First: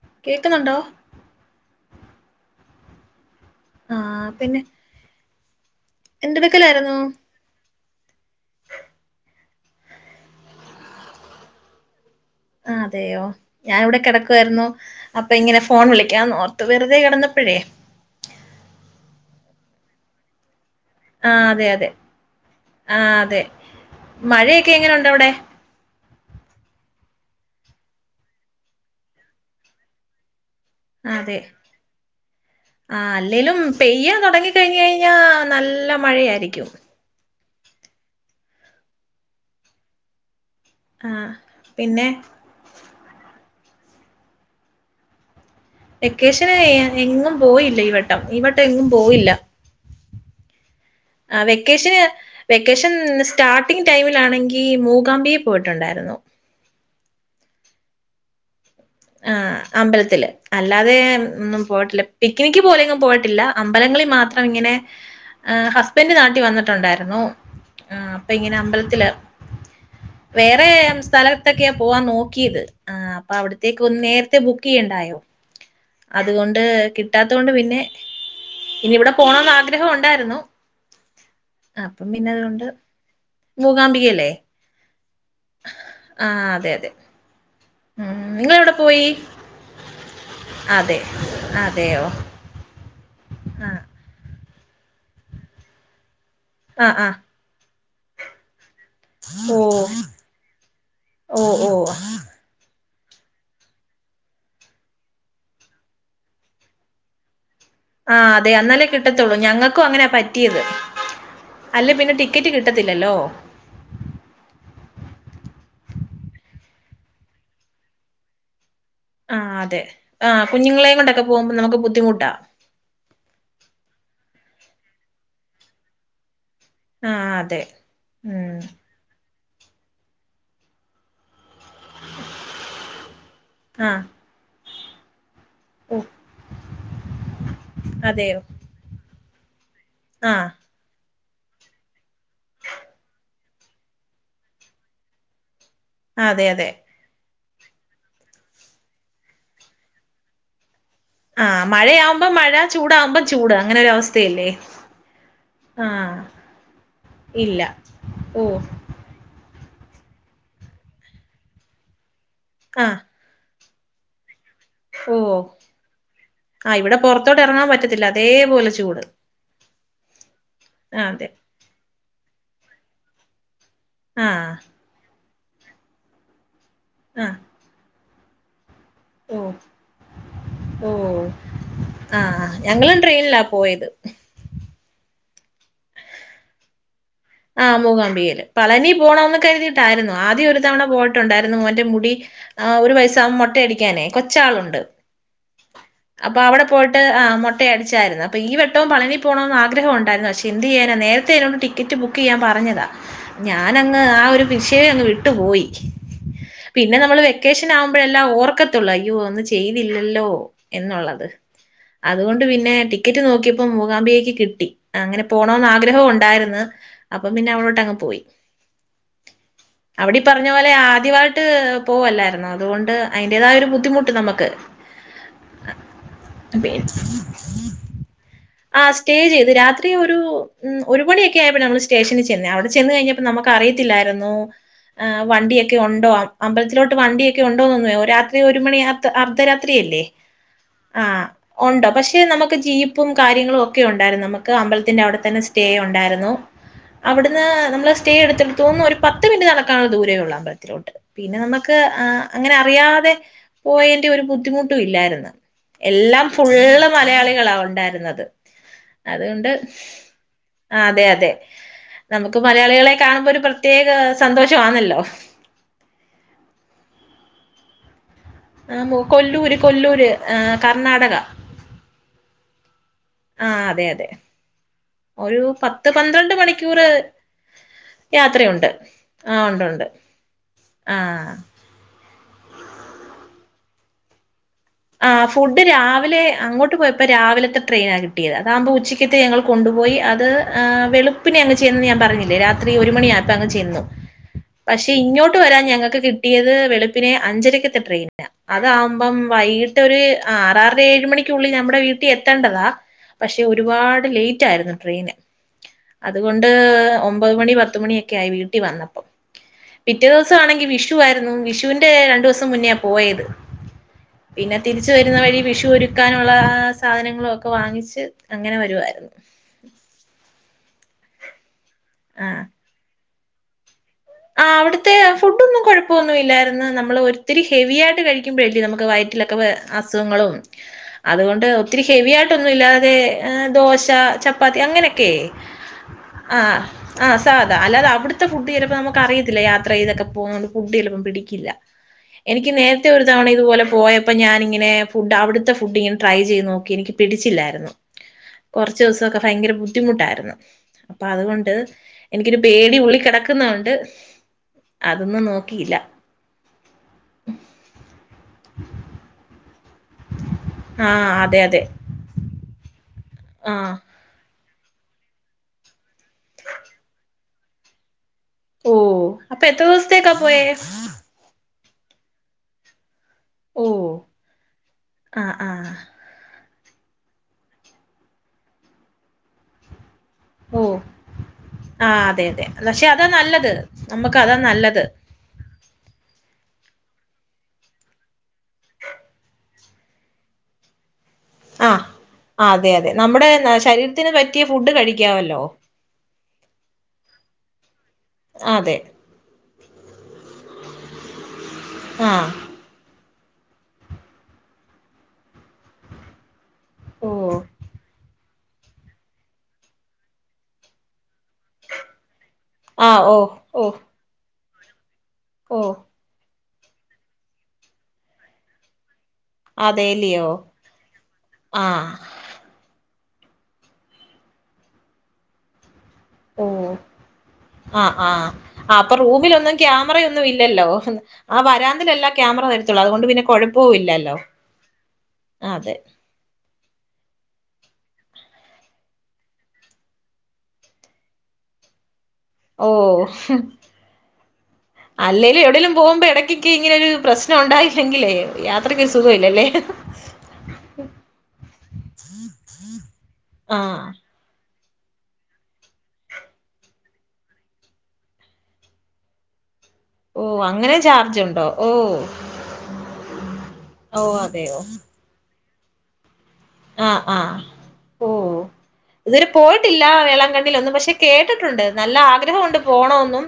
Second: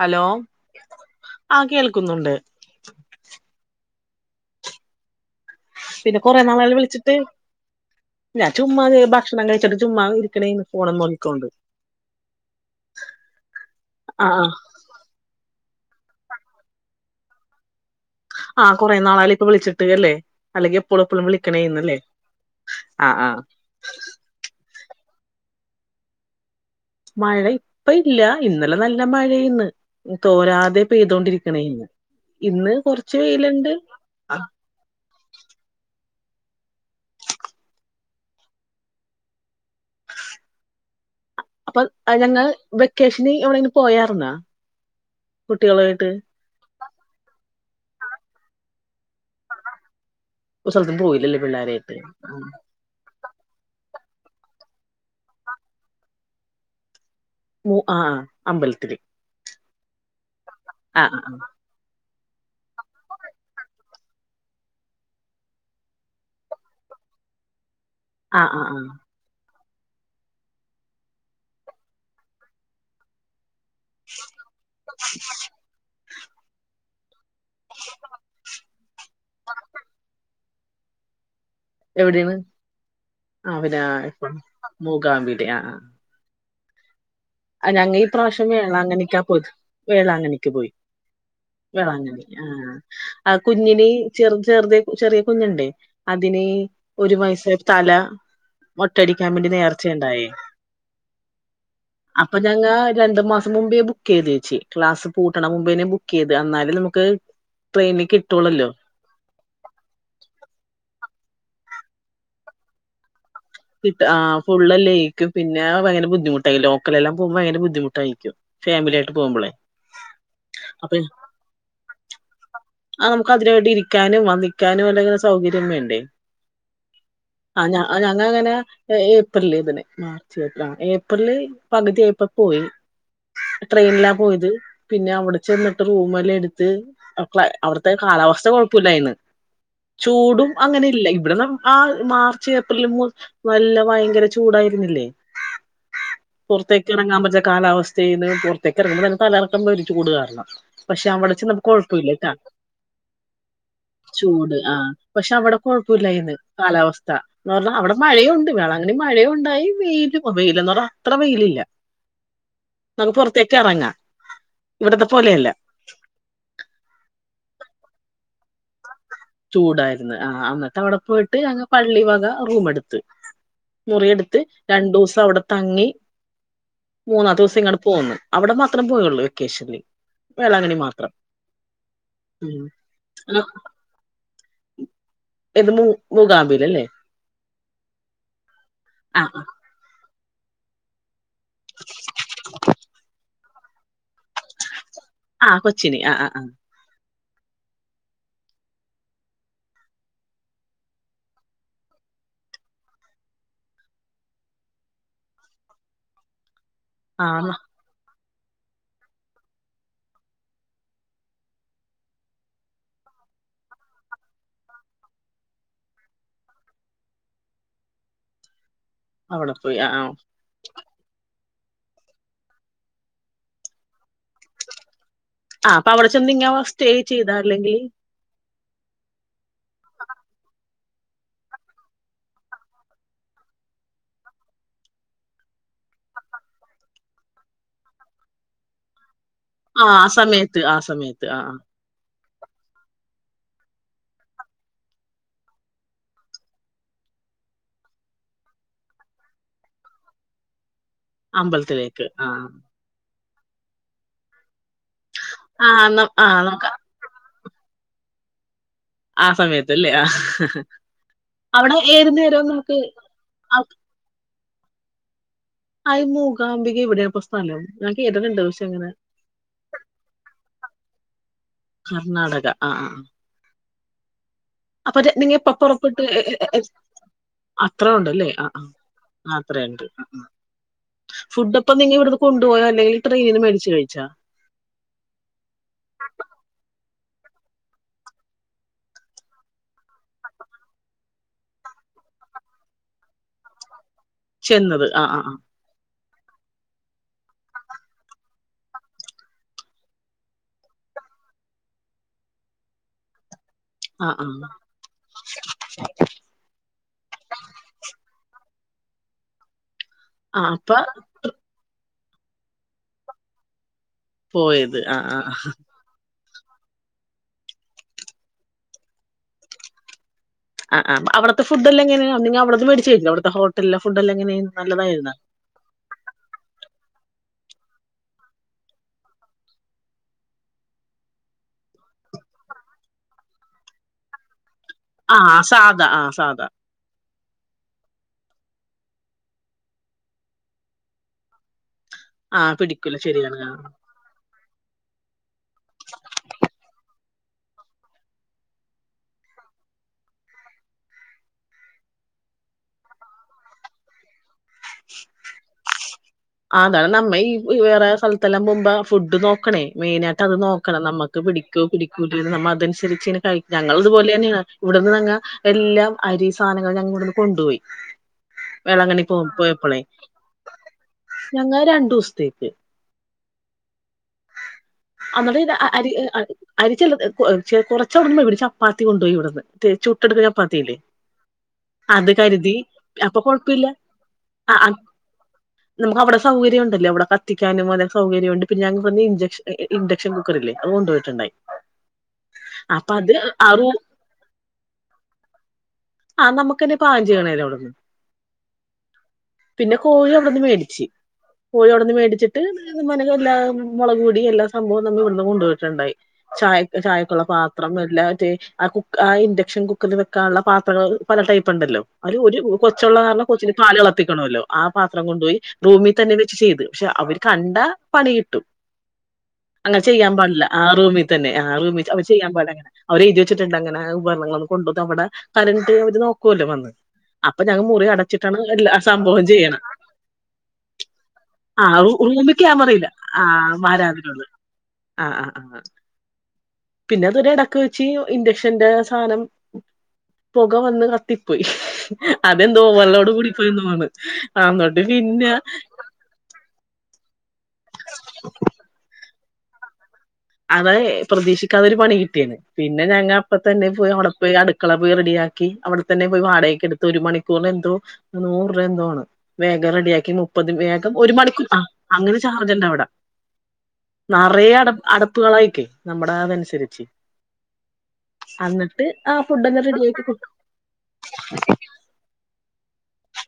Hello കേക്കുന്നുണ്ടോ ആ കേൾക് കുന്നുണ്ട് ആപിന്നെ കുറെ നാളായില്ലേ വിളിച്ചിട്ട് ചുമ്മ ഭക്ഷണം കഴിച്ചിട്ട് ചുമ്മാ ഇരിക്കുന്നെനു ഫോൺ നോ ക്യാണ്ട് അതെയോ ഞാനിവിടെ ആഹ് ആഹ് കിടക്കുവായായിരുന്നു പ്പങ്ങ്നെ ഫോൺ വിളിക്കാൻ ഓർത്ത് വെറുതെ കടന്നപ്പോഴേ കുറെ നാളായി പ്പം വിളിച്ചിട്ട് അല്ല അല്ലങ്കിൽ ആഹ് അതെ അതെ എപ്പള്ളഎപ്പളുംവിളിക്കണെർന്നു ക്കെഎങ്ങനെയുണ്ട് അവിടെ മഴ ഇപ്പോ ഇല്ല ഇന്നലെ നല്ല മഴയായിരുന്നു തോരാ അതെ കൊറച്ച് അല്ലേലും വെയില്ണ്ട് പെയ്യാൻ തോടങ്ങിക്കഴിഞ്ഞാൽ നല്ല മഴയാ ഇക്ക്യും ആഹ് അപ്പോ പിന്നെ അത് ഞങൾ വെക്കേഷനിൽ പോയർന്ന? വെക്കാഷനെ എഗും പോയില്ല ഈ വട്ടം പോയില്ല ഒരു സ്ഥലത്തും പോയില്ലല്ലേ ആ പിള്ളേരായിട്ട് വെക്കേഷന് ആഹ് വെക്കേഷൻ സ്റ്റാർട്ടിംഗ് ടൈമിലാണെങ്കി മൂകാംമ്പിയെ പോയിട്ടൊണ്ടായിരുന്നു ഉ ആഹ് അമ്പലത്തില് ആ അമ്പലത്തില് അല്ലാതെ ആഹ് ആഹ് ഒന്നും പോയിട്ടില്ല പിക്നിക്ക് പോലെയെങ്ങും പോയിട്ടില്ല അമ്പലങ്ങളി മാത്രം ഇങ്ങനെ ഹസ്ബൻഡ് നാട്ടി വന്നിട്ടൊണ്ടായിരുന്നു ആഹ് അപ്പ ഇങ്ങനെ ആഹ് ആഹ് അമ്പലത്തില വേറെം സ്ഥലത്തക്കെയാ പോവാൻ നോക്കിയത് ആ അപ്പ അവിടെ അവിടെത്തക്ക് ഒന്ന് നേരത്തെ ബുക്ക് ചെയ്യണ്ടായോ അതുകൊണ്ട് കിട്ടാ അതുകൊണ്ട് പിന്നെ ഇനി ഇവിടെ പോണോന്ന് ആഗ്രഹം ഉണ്ടാരുന്നു അ അപ്പം പിന്നെ എവിടെയാണ് അതുകൊണ്ട് മൂകാംബികല്ലേ ഗാമ്പീടെ ആ ആഹ് അതെ അതെ ആ ഞങ്ങ ഈ ഉം പ്രാവശ്യം നിങ്ങളെവിടെ പോയി വേളാങ്ങണിക്കാ പോയത് വേളാങ്ങണിക്ക് പോയി അതെ അതെയോ വേളാങ്കണി ആഹ് ആ ആഹ് കുഞ്ഞിന് ചെറ് ചെറുതെ ചെറിയ കുഞ്ഞുണ്ടേ അതിനെ ആഹ് ഒരു ആഹ് വയസ തല മൊട്ടടിക്കാൻ വേണ്ടി നേർച്ചയുണ്ടായ് ഓ ഓ ഓ ഞങ്ങ രണ്ടു മാസം മുമ്പേ ബുക്ക് ചെയ്ത് വെച്ച് ക്ലാസ് പൂട്ടണം മുമ്പേനെ ബുക്ക് ചെയ്ത് അന്നാല് നമുക്ക് ട്രെയിനിൽ ആ അതെ കിട്ടുള്ളല്ലോ അന്നാലേ കിട്ടത്തോള്ളൂ ഞങ്ങക്കും അങ്ങന പറ്റിയത് അല്ലേ പിന്നെ ടിക്കറ്റ് കിട്ടത്തില്ലല്ലോ കിട്ട് ആ ഫുള്ള് അല്ലെ ഇക്ക് പിന്നെ ഭയങ്കര ബുദ്ധിമുട്ടായി ലോക്കലെല്ലാം പോവുമ്പ ഭയങ്കര ബുദ്ധിമുട്ടായിരിക്കും ഫാമിലി ആയിട്ട് പോകുമ്പോളേ ആഹ് അതെ ആഹ് കുഞ്ഞുങ്ങളെ അപ്പൊ കൊണ്ടൊക്കെ പോമ്പോ നമുക്ക് ബുദ്ധിമുട്ടാ ക്കാനും അല്ലങ്ങിലും സൗകര്യം വേണ്ടേ ആഹ് അതെ അങ്ങന ഉം പോയി ഏപ്രില് ഇതിനെ മാർച്ച് ഏപ്രിൽ ആ ഏപ്രില് പകുതിയപ്പോ പോയി ആഹ് ട്രെയിനിലാ പോയത് പിന്നെ അവിടെ ചെന്നിട്ട് ഓ റൂമെല്ലാം എടുത്ത് ആ ക്ലൈ അവിടുത്തെ അതെയോ കാലാവസ്ഥ കൊഴപ്പവില്ലായിരുന്ന് ആഹ് ചൂടും അങ്ങനെ ഇല്ല ഇവിടുന്ന് മാ മാർച്ച് ഏപ്രിൽ മൂ നല്ല ഭയങ്കര ചൂടായിരുന്നില്ലേ അതെ അതെ പുറത്തേക്കിറങ്ങാൻ പറ്റത്ത കാലാവസ്ഥയില് പുറത്തേക്കിറങ്ങുമ്പോ തന്നെ തലകറക്കം വരും ചൂടു കാരണം പക്ഷെ അവിട ചെന്നപ്പോ ആഹ് മഴയാവുമ്പോ കൊഴപ്പവില്ലട്ടാ മഴ ചൂടാവുമ്പോ ചൂട് അങ്ങനെ ഒരു അവസ്ഥയല്ലേ ചൂട് ആ പക്ഷെ അവിട ആഹ് കുഴപ്പല്ലായിന്ന് കാലാവസ്ഥ എന്ന് ഇല്ല പറഞ്ഞ അവിടെ ഓ മഴയൂണ്ട്. [unintelligible] മഴയു ണ്ടായിവെയിലു വെയിലന്ന് പറഞ്ഞാ അത്ര വെയിലില്ല. ആഹ് നമുക്ക് പൊറത്തേ ക്കെറങ്ങാ. ഓ ഓ ആ ഇവിടെ പൊർ ത്തോട്ട് എറങ്ങാൻ പറ്റത്തില്ല അതേ പോലെചൂട് ചൂടായിരുന്ന് ആ അന്നിട്ടവിടെ പോയിട്ട് അങ്ങ് പള്ളി വക റൂം എടുത്ത് മുറിയെടുത്ത് ആഹ് രണ്ടൂസം അവിടെ തങ്ങി ആഹ് മൂന്നാത്തെ ദിവസം ഇങ്ങട് പോന്നു അവിടെ മ ഓ ഓ മാത്രം ആ ഉം ഞങ്ങളും ആ, ട്രെയിനിലാ പോയത് ഇത് മൂ മൂകാംബികല്ലേ ആ മൂകാംമ്പികയില് പളനി പോണംന്ന്‌ കരുതിയിട്ടായിരുന്നു ആദ്യം ഒരു തവണ പോ ട്ടുണ്ടായിരുന്നു മോന്റെ മുടി ആ ഒരു വയസാകുമ്പോ മൊ മൊട്ടയടിക്കാനെ കൊച്ചാളുണ്ട് ആ കൊച്ചിന് ആ ആ അപ്പ അവടെ പോയിട്ട് ആ മൊ മൊട്ട അടിച്ചാരുന്നു അപ്പോ ഈ വട്ടവും പളനി പോണമെന്ന് ആഗ്രഹവൊണ്ടാരുന്നു പക്ഷെ എന്ത് ചെയ്യാനാ നേരത്തെ ആയതോണ്ട് ടിക്കറ്റ് ബുക്ക് ക്ക്‌ ചെയ്യാൻ പറഞ്ഞതാ ഞാനങ്ങ് ആ ഒരു വിഷയേ അങ്ങ് വിട്ടു പോയി പിന്നെ നമ്മള് ആ ആ വെക്കേഷനാകുമ്പഴല്ലാ ഓ ഓർക്കത്തൊള്ളൂ അയ്യോ ഒന്നും ചെയ്തില്ലല്ലോ എന്നൊള്ളത് അതുകൊണ്ട് പിന്നെ ടിക്കറ്റ് നോക്കിയപ്പോ മൂകാംബികയ്ക്ക് കിട്ടി അങ്ങനെ പോണന്ന് ആഗ്രഹം ഒണ്ടാരുന്ന്‌ അപ്പൊ പിന്നെ അവടങ്ങോട്ട് പോയി അവിടെ പോയി ആ ആ അവിടീ പറഞ്ഞപോലെ ആദ്യ- ട്ട് പോകുവല്ലായിരുന്നോ അതുകൊണ്ട്അതിൻറെ തായഒരു ബുദ്ധിമുട്ട് നമുക്ക്- ആ അവിടെ ചെന്ന് നിങ്ങാ സ്റ്റേ ചെയ്താ അല്ലെങ്കി- ആ സ്റ്റേ ചെയ്തു രാത്രി ഒരു ഒര് മണി ആയപ്പോ സ്റ്റേഷനിൽ ചെന്ന്ആ അവിടെ ചെന്ന് കഴിഞ്ഞപ്പോൾ നമുക്ക് അറിയത്തില്ലായിരുന്നു വണ്ടിയൊക്കെ ഉണ്ടോ അമ്പലത്തിലോട്ട് വണ്ടിയൊക്കെ ഉണ്ടോ ന്നേരാത്രി ഒരു മണിആയ അർദ്ധരാത്രിയല്ലേ ആ ഉണ്ടോ പക്ഷേ- പിന്നെ നമുക്ക് ജീപ്പും കാര്യങ്ങളൊക്കെ ഉണ്ടായിരുന്നു നമുക്ക് അമ്പലത്തിന്റെ അവിടത്തന്നെ സ്റ്റേ ഉണ്ടായിരുന്നു അവിടുന്ന് നമ്മൾ സ്റ്റേ എടുത്തൊന്നും ഒരു പത്ത് മിനിറ്റ് നടക്കാവുന്ന ദൂരമേ ഉള്ള അമ്പലത്തിലോട്ട് പിന്നെ നമ്മക്ക് ആ അങ്ങനെഅറിയാതെ പോയേന്റെ ഒരു ബുദ്ധിമു- ഹൂം ഇല്ലായിരുന്നു ആ ന ആ എല്ലാം നമുക്ക് ഫുള്ള് മലയാളികളാ ഉണ്ടായിരുന്നേ ത് - ആ അതുകൊണ്ട് സമയത്തല്ലേ ആ ആ അതെ അതെ അവിടെ ഏത് നമുക്ക് നേരവും മലയാളികളെ കാണുമ്പോൾ ഒരു ആ പ്രത്യേക സന്തോഷം- ആന്നല്ലോ അയ് മൂകാംബിക എവിടെയാഇപ്പം സ്ഥലം- കേട്ടിട്ടുണ്ട് പക്ഷെ ആ അങ്ങനെ മൂ കൊല്ലൂര് കൊല്ലൂര് ആ കർണാടക കർണാടക ആ ആ ആ അതെ അതെ ഒരു പത്ത് പന്ത്രണ്ട് മണിക്കൂർ [unintelligible] അത്രയുണ്ടല്ലോ ആ യാത്രയുണ്ട് ആഹ് ഉണ്ട് അത്രയുണ്ട് ഉണ്ട് ആഹ് ഫുഡ് ഒക്കെ നിങ്ങൾ ഇവിടുന്ന് കൊണ്ടുപോയോ ട്രെയിനിൽ മേടിച്ചു കഴിച്ചോ ചാ ആ ഫുഡ് രാവിലെ അങ്ങോട്ട് പോയ പ്പ- രാവിലത്തെ ട്രെയിനാ കിട്ടിയത് അതാവുമ്പോ ഉച്ചത്തേക്ക് ഞങ്ങൾ കൊണ്ടുപോയി അത് വെളുപ്പിനെ അങ്ങ് ചെന്ന് ഞാൻ പറഞ്ഞില്ലേ രാത്രി ഒരു മണിയായപ്പോൾ ചെന്നു- ചെന്നത് പക്ഷേ ആ ആ ഇങ്ങോട്ട് വരാൻ ഞങ്ങൾക്ക് കിട്ടി- ട്ടിയത് വെളുപ്പിനെ അഞ്ചരക്കൽത്തെ ട്രെയിനാ അതാവുമ്പം വൈകി ട്ട് ഒരു ആറാറര ഏഴ് മണിക്ക് ഉളളി നമ്മുടെ വീട്ടിയെത്തേണ്ടതാ പക്ഷേ- ഒരുപാട് ആ ആ ആ ലേറ്റ് ആയിരുന്നു ട്രെയിന് അതുകൊണ്ട് ഒമ്ബത് മണി പത്ത് മണിഒക്കെ ആയി വീട്ടി- ട്ടിൽ വന്നപ്പോ പിറ്റേദിവസം ആ ആണെങ്കി അപ്പൊ വിഷു ആയിരുന്നു വിഷുന്- രണ്ടുദിവസം മുന്നേ പോയത് പിന്നെ പോയത് തിരിച്ചു ആ ആ വരുന്ന വഴി വിഷുഒരുക്കാൻ- ഉള്ള സാധനങ്ങളൊക്കെ വാങ്ങിച്ച് അങ്ങനെ വരുവാരുന്നു- ആആഅവിട്തെ ഫുഡല്ലേ അങ്ങനെ നിങ്ങൾ അവിടുന്ന് വാങ്ങിച്ച് കഴിച്ചോ ഹോട്ടലിലോ ആ അവിടുത്തെ ഫുഡ് ഒന്നും കുഴപ്പമൊന്നുമില്ലാ ആയിരുന്നു നമ്മൾ ഒരു- ഒത്തിരി ഹെവിയായിട്ട് കഴിക്കുമ്പോഴല്ലേ നമ്മുടെ വയറ്റിൽ ഒക്കെ അസുഖങ്ങള് അതുകൊണ്ട് ഒത്തിരി ഹെവി ആയിട്ട് ഒന്നുമില്ലാതേ ദോശ ചപ്പാ- പ്പതി ങ്ങനെക്കെ ആ സാധാ ആ സാധാ ആഹ് ആഹ് - സാധാ അല്ലാതെ അവിടുത്തെ ഫുഡ് ചിലപ്പോ നമ്മുക്ക്. നിക്ക് അറിയത്തില്ല യാത്ര ചെയ്തൊക്കെ പോകുന്ന കൊണ്ട് ഫുഡ് ചിലപ്പം പിടിക്കില്ല. എനിക്ക് ആഹ് നേരത്തെ പിടിക്കൂല ഒരു തവണ ശരിയാണ് ഇതുപോലെ പോയപ്പോ ഞാനിങ്ങനെ. ഫുഡ് അവിടു അവിടുത്തെ ഫുഡ് ഞാൻ ട്രൈ ചെയ്നോക്കി എനിക്ക്. പിടിച്ചില്ലായിരുന്നു കുറച്ച് ദിവസമൊക്കെ ഭയങ്കര ബുദ്ധിമുട്ടായിരുന്നു അപ്പൊ അതുകൊണ്ട് എനിക്കൊരു പേടി ഉള്ളി കിടക്കുന്ന കൊണ്ട്. അതൊന്നും നോക്കിയില്ല. അതാണ് നമ്മ ഈ വേറെ സ്ഥലത്തെല്ലാം പോവുമ്പം ഫുഡ് നോക്കണേ. മെയിനായിട്ട് അത് നോക്കണം ആഹ് നമുക്ക് അതെ അതെ പിടിക്കുവോ പിടിക്കുല്ലേ നമ്മ അതനുസരിച്ച്‌. കൊച്ചിനു കഴിക്കാന് ആഹ് ഞങ്ങളിതുപോലെ തന്നെയാ. ഇവിടുന്ന് ഞങ്ങ എല്ലാം അരി സാധനങ്ങളും ഞങ്ങൾ ഇവിടുന്ന് കൊണ്ടുപോയി. ഓ വേളാങ്കണ്ണി പോ അപ്പൊ എത്ര ദിവസത്തേക്കാ പോയേ. ഞങ്ങള് രണ്ടു ദിവസത്തേക്ക്. ഓ ആഹ് എന്നിട്ട് പിന്നെ ആഹ് അരിഇത്. അരിച്ച കൊറച്ചവിടുന്ന് ഇവിടെ ചപ്പാത്തി കൊണ്ട്പോയി ഇവിടുന്ന്. ചുട്ടെടുക്കുന്ന ഓ ചപ്പാത്തിയില്ലേ ആഹ് അത് അതെ അതെ കരുതി പക്ഷെ അതാ അപ്പൊ നല്ലത് കൊഴപ്പില്ല നമ്മുക്ക് അതാ ആഹ് നല്ലത്. നമുക്ക് അവിടെ സൗകര്യം ഉണ്ടല്ലേ അവിടെ കത്തിക്കാനും അതെ സൗകര്യമുണ്ട് ഞങ്ങക്ക് വന്ന് ഇൻ ജക്ഷൻ ഇൻഡക്ഷൻ കുക്കറില്ലേ അത് കൊണ്ട് പോയി. ആഹ് അതെ അതെ അത് നമ്മുടെ അറു ശരീരത്തിന് പറ്റിയ ഫുഡ് കഴിക്കാവല്ലോ. ആ നമുക്കന്നെ പാകം ചെയ്യണേല്ലോ അവിടുന്ന് അതെ. പിന്നെ കോഴി വന്ന് മേടിച്ചു. പോയി അവിടന്ന് ആഹ് മേടിച്ചിട്ട് മേ എല്ലാ മുളക് പൊടി എല്ലാ സംഭവവും നമ്മ ഇവിടുന്ന് കൊണ്ടുപോയിട്ടുണ്ടായി ചായ. ഓ ചായക്കുള്ള പാത്രം എല്ലാറ്റി ആ കു ആ ഇൻഡക്ഷൻ കുക്കറിൽ വെക്കാനുള്ള പാത്രങ്ങള്. പല ടൈപ്പ് ഉണ്ടല്ലോ അയില് ഒരു കൊച്ചുള്ള ആഹ് ഓ കാരണം കൊച്ചിന് ഓ പാല് തിളപ്പിക്കണമല്ലോ. ആഹ്. പത്രം കൊണ്ട്പോയി ഓ റൂമി തന്നെ വ ചെയ്ത് പക്ഷെ അവര് കണ്ടാ പണി കിട്ടും. അങ്ങനെ ചെയ്യാൻ അതേല്ലിയോ പാടില്ല ആ റൂമിൽ തന്നെ ആ റൂമി ആഹ് അവരെഴുതി വച്ചിട്ടുണ്ട് അങ്ങനെ ഉപകരണങ്ങൾ ഒന്നും കൊണ്ട് വന്ന് അവിടെ കരണ്ട് നോക്കുവല്ലോ അവര് ഓ വന്ന് അപ്പൊ ഞങ്ങ മുറി അടച്ചിട്ടാണ് 'എല്ല സംഭവും ചെയ്യണത്. മറയൊന്നും ഇല്ലല്ലോ ആ വരാന്തിലല്ലാ റൂമിൽ ക്യാമറ വരുത്തുള്ളൂ ഇല്ല അതുകൊണ്ട് പിന്നെ ആ കുഴപ്പോവില്ലല്ലോ വാരാതിരുള്ളു ആ അതെ തിന്റെടക്ക് വെച്ച് ഇൻഡക്ഷന്റെ സാനം പൊക വന്ന് കത്തിപ്പോയി അതെന്തോ ഓ ഓവർല്ലോട് കൂടിപ്പോയിന്തോന്നണ് അല്ലേലും എവിടേലും പോവുമ്പോ എടക്കെകേ ഇങ്ങ നെ പ്രശ് നുണ്ടായില്ലെങ്കിലേ യാത്രക്കൊരു സുഖോ ല്ലല്ലേ അതെ പ്രതീക്ഷിക്കാതൊരു പണികിട്ടിയേന്ന് പിന്നെ ഞങ്ങ അപ്പതന്നെ ആഹ് പോയി അവടെ പോയി അട് ക്കളെ പോയി റെഡിയാക്കി അവിടെ തന്നെ പോയി വാടകക്ക് എടുത്തു ഒരു മണിക്കൂറിനെന്തോ നൂറ്രൂ എന്തോ ആണ് വേ ഗം റെഡിയാക്കി ഓ മുപ്പത് അങ്ങനെ വേഗം ഒരു ചാർജുണ്ടോ മണിക്കൂർ ആ ഓ അങ്ങനെ ചാർജ്ണ്ടവടെ ഓ നറയെ അതെയോ അട അട [unintelligible] നമ്മടെ [unintelligible] ആ ആ ഓ അന്നിട്ട് ആ ഇതുവരെ ഫുഡെല്ലാം പോയിട്ടില്ല റെഡിയാക്കി വേളങ്കണ്ണീലൊന്നും പക്ഷെ കേട്ടിട്ടുണ്ട് നല്ല ആഗ്രഹം ഒണ്ട് പോണൊ ന്നും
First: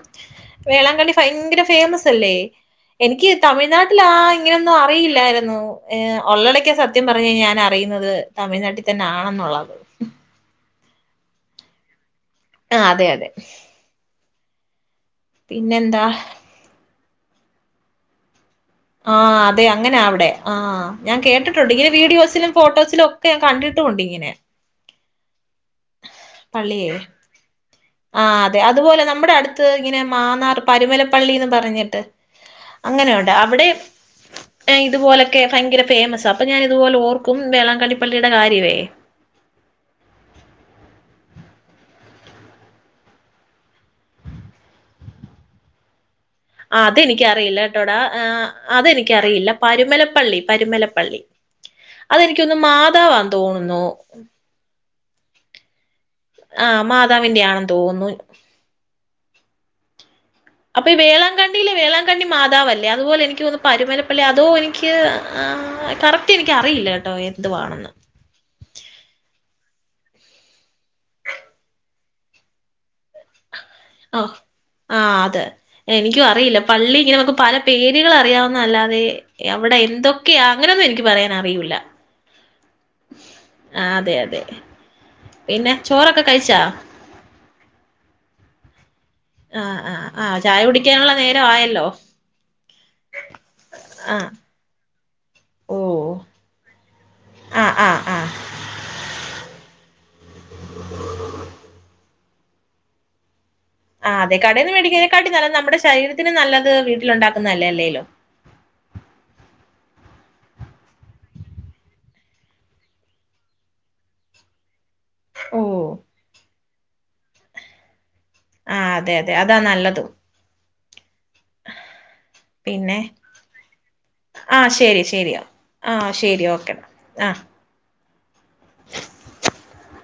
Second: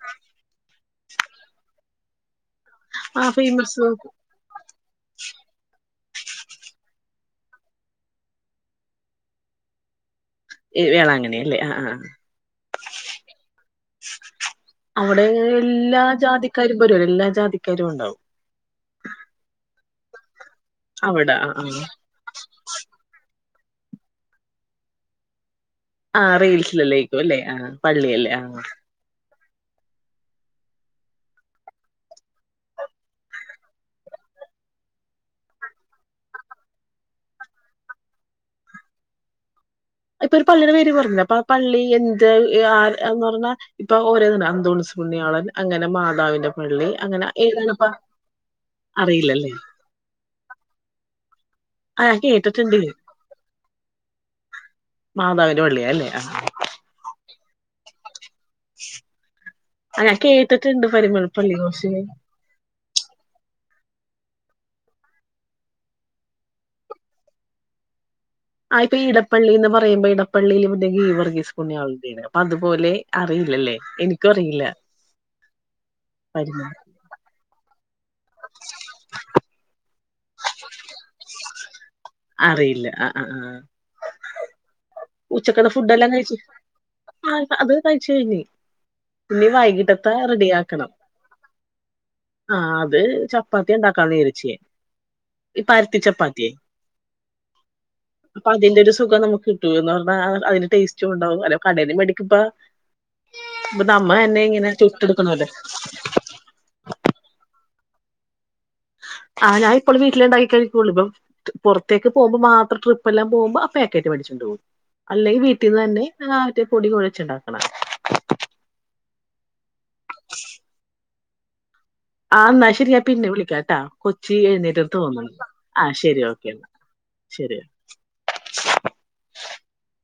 വേളാങ്കണ്ണി ഫയങ്കര ഫേമസ് അല്ലേ ആ എനിക്ക് ഫേമസ് തമിഴ്നാട്ടിലാ ഇങ്ങനെയൊന്നും അറിയില്ലായിരുന്നു ഏഹ് ഒള്ളടക്കാ സത്യം പറ ഞ്ഞെയ്ഞ്ഞ ഞാൻ അറിയുന്ന ത് തമിഴ്നാട്ടിൽ തന്നെ ആണെന്നുള്ളത് ഈ വേളാങ്കണ്ണിയല്ലേ ആ ആ ആ ആ അതെ അതെ അവിടെ [unintelligible] ല്ലാ പിന്നെന്താ ജാതിക്കാരും വരും എല്ലാ ജാതിക്കാരും ഉണ്ടാവും ആ അതെ അങ്ങനാ അവ്ടെ ആ ഞാൻ അവിടെ ആ ആ കേിട്ടുണ്ട് ഇങ്ങനെ വീഡിയോസിലും ഫോട്ടോസിലും ഒ ക്കെ ഞാൻ കണ്ടിട്ടുണ്ട് ഇങ്ങനെ ആ പള്ളിയെ റീൽസിലല്ലേക്കും അല്ലേ ആ പള്ളിയല്ലേ ആ ത്ത് ഇങ്ങനെ മാന്നാർ പരുമലപ്പള്ളിന്ന് പറഞ്ഞിട്ട് അങ്ങനെയൊണ്ട് അവിടേം ഇതുപോലൊക്കെ ഭയങ്കര ഫേമസ് അപ്പൊ ഞാൻ ഇതുപോലെ ഓർക്കും വേളാങ്കണ്ണിപ്പള്ളിയുടെ കാര്യവേ ഇപ്പൊ ഒരു പള്ളിടെ പേര് പറഞ്ഞില്ലേ അപ്പ ആ പള്ളി എന്ത് എ ആർ എന്നറഞ്ഞ ഇപ്പൊ ഓരോണ്ട് അന്തോണുസ് പുണ്യാളൻ അങ്ങനെ മാതാവി ആ അതെനിക്കറിയില്ലേട്ടോടാ ഏഹ് അതെനിക്കറിയില്ല അറിയില്ലല്ലേ പരുമലപ്പള്ളി പരുമലപ്പള്ളി ആ ഞാൻ അതെനിക്കൊന്നു കേട്ടിട്ടുണ്ട് മാതാവാന്ന് തോന്നുന്നു മാതാവിന്റെ പള്ളിയാ അല്ലേ ആ മാതാവിന്റെ ആണ തോന്നു അന്നെ അപ്പൊ ഈ വേളാങ്കണ്ണീല് വേളാങ്കണ്ണി മാതാവല്ലേ അതുപോലെ എനിക്കൊനു പരുമലപ്പള്ളി അതോ എനിക്ക് ആ കറക്റ്റ് എനിക്കറിയില്ല കേട്ടോ എന്തുവാണെന്ന് ആ ഇപ്പൊ ഇടപ്പള്ളിന്ന് പറയിമ്പ ഇടപ്പള്ളിയില് വ്ടെ ഗീവർഗീസ് പുണ്യാളന്റെണ് അപ്പൊ അതുപോലെ അറിയില്ലല്ലേ ഓ എനിക്കും അറിയില്ല ആ അതെ എനിക്കും അറിയില്ല വരുന്നത് പള്ളി ഇങ്ങനെ മ്മക്ക് പല പേ നിങ്ങൾ അറിയാവുന്നല്ലാതെ അവിടെ എന്തൊ ഒക്കെ അങ്ങനൊയൊന്നും എനിക്ക് പറയാന അറിയൂല്ല. അറിയില്ല ആ ആ ആഹ ആഹ് അതെ അതെ ഉച്ചക്കടെ പിന്നെ ഫുഡ് എല്ലാം ചോറൊക്കെ കഴിച്ചു കഴിച്ചാ ആ അത് കഴിച്ചു കഴിഞ്ഞ് ഇനി ആഹ് വൈകിട്ടത്ത ആഹ് ആഹ് റെഡിയ ചായ ആക്കണം കുടിക്കാനുള്ള നേരം ആയല്ലോ ആ അത് ചപ്പാത്തി ഉണ്ടാക്കാന്ന് ആഹ് വിചാരിച്ച് ഈ പരുത്തി ഓഹ് ചപ്പാത്തിയേ ആഹ് ആഹ് ആഹ് അപ്പൊ അതിന്റെ ഒരു സുഖം നമുക്ക് നർ [unintelligible] ആ അതിന് ടേസ്റ്റും ഉണ്ടാവും അല്ലോ കടെന്ന് മേടിക്കുമ്പം [unintelligible] ആ അതെ കടേന്ന് മേടിക്കണെക്കാട്ടി നല്ല നമ്മടെ ശരീരത്തിന് നല്ലത് വീട്ടിലുണ്ടാക്കുന്ന അല്ലെ അല്ലേലും ആ ഞാ ഇപ്പളും വീട്ടിലെ ണ്ടാക്കി കഴിക്കൊള്ളേ. ഇപ്പം പൊർത്തേക്ക് പോവ്മ്പോ മാത്രം ട്രിപെല്ലാം പോവ്മ്പം ആ പേക്കറ്റ് മേട്ച്ചോണ്ട് പോകും. അല്ലെ ഓഹ് വീട്ടീന്നന്നെ ആഹ് റ്റ് പൊടി കൊഴച്ച് ണ്ടാക്കണ അഹ് അതെ അതെ അതാ നല്ല [inaudible] ആ എന്നാ ശരിയാ പിന്നെ വിളിക്കാംട്ടാ കൊച്ച് ആ എഴുന്നേറ്റ്ന്ന് ശരി തോന്നണ് ശരിയാ ആഹ ആ ശരി ഓക്കേ എന്നാ ഓക്കെടാ ആ ശരിയാ [inaudible]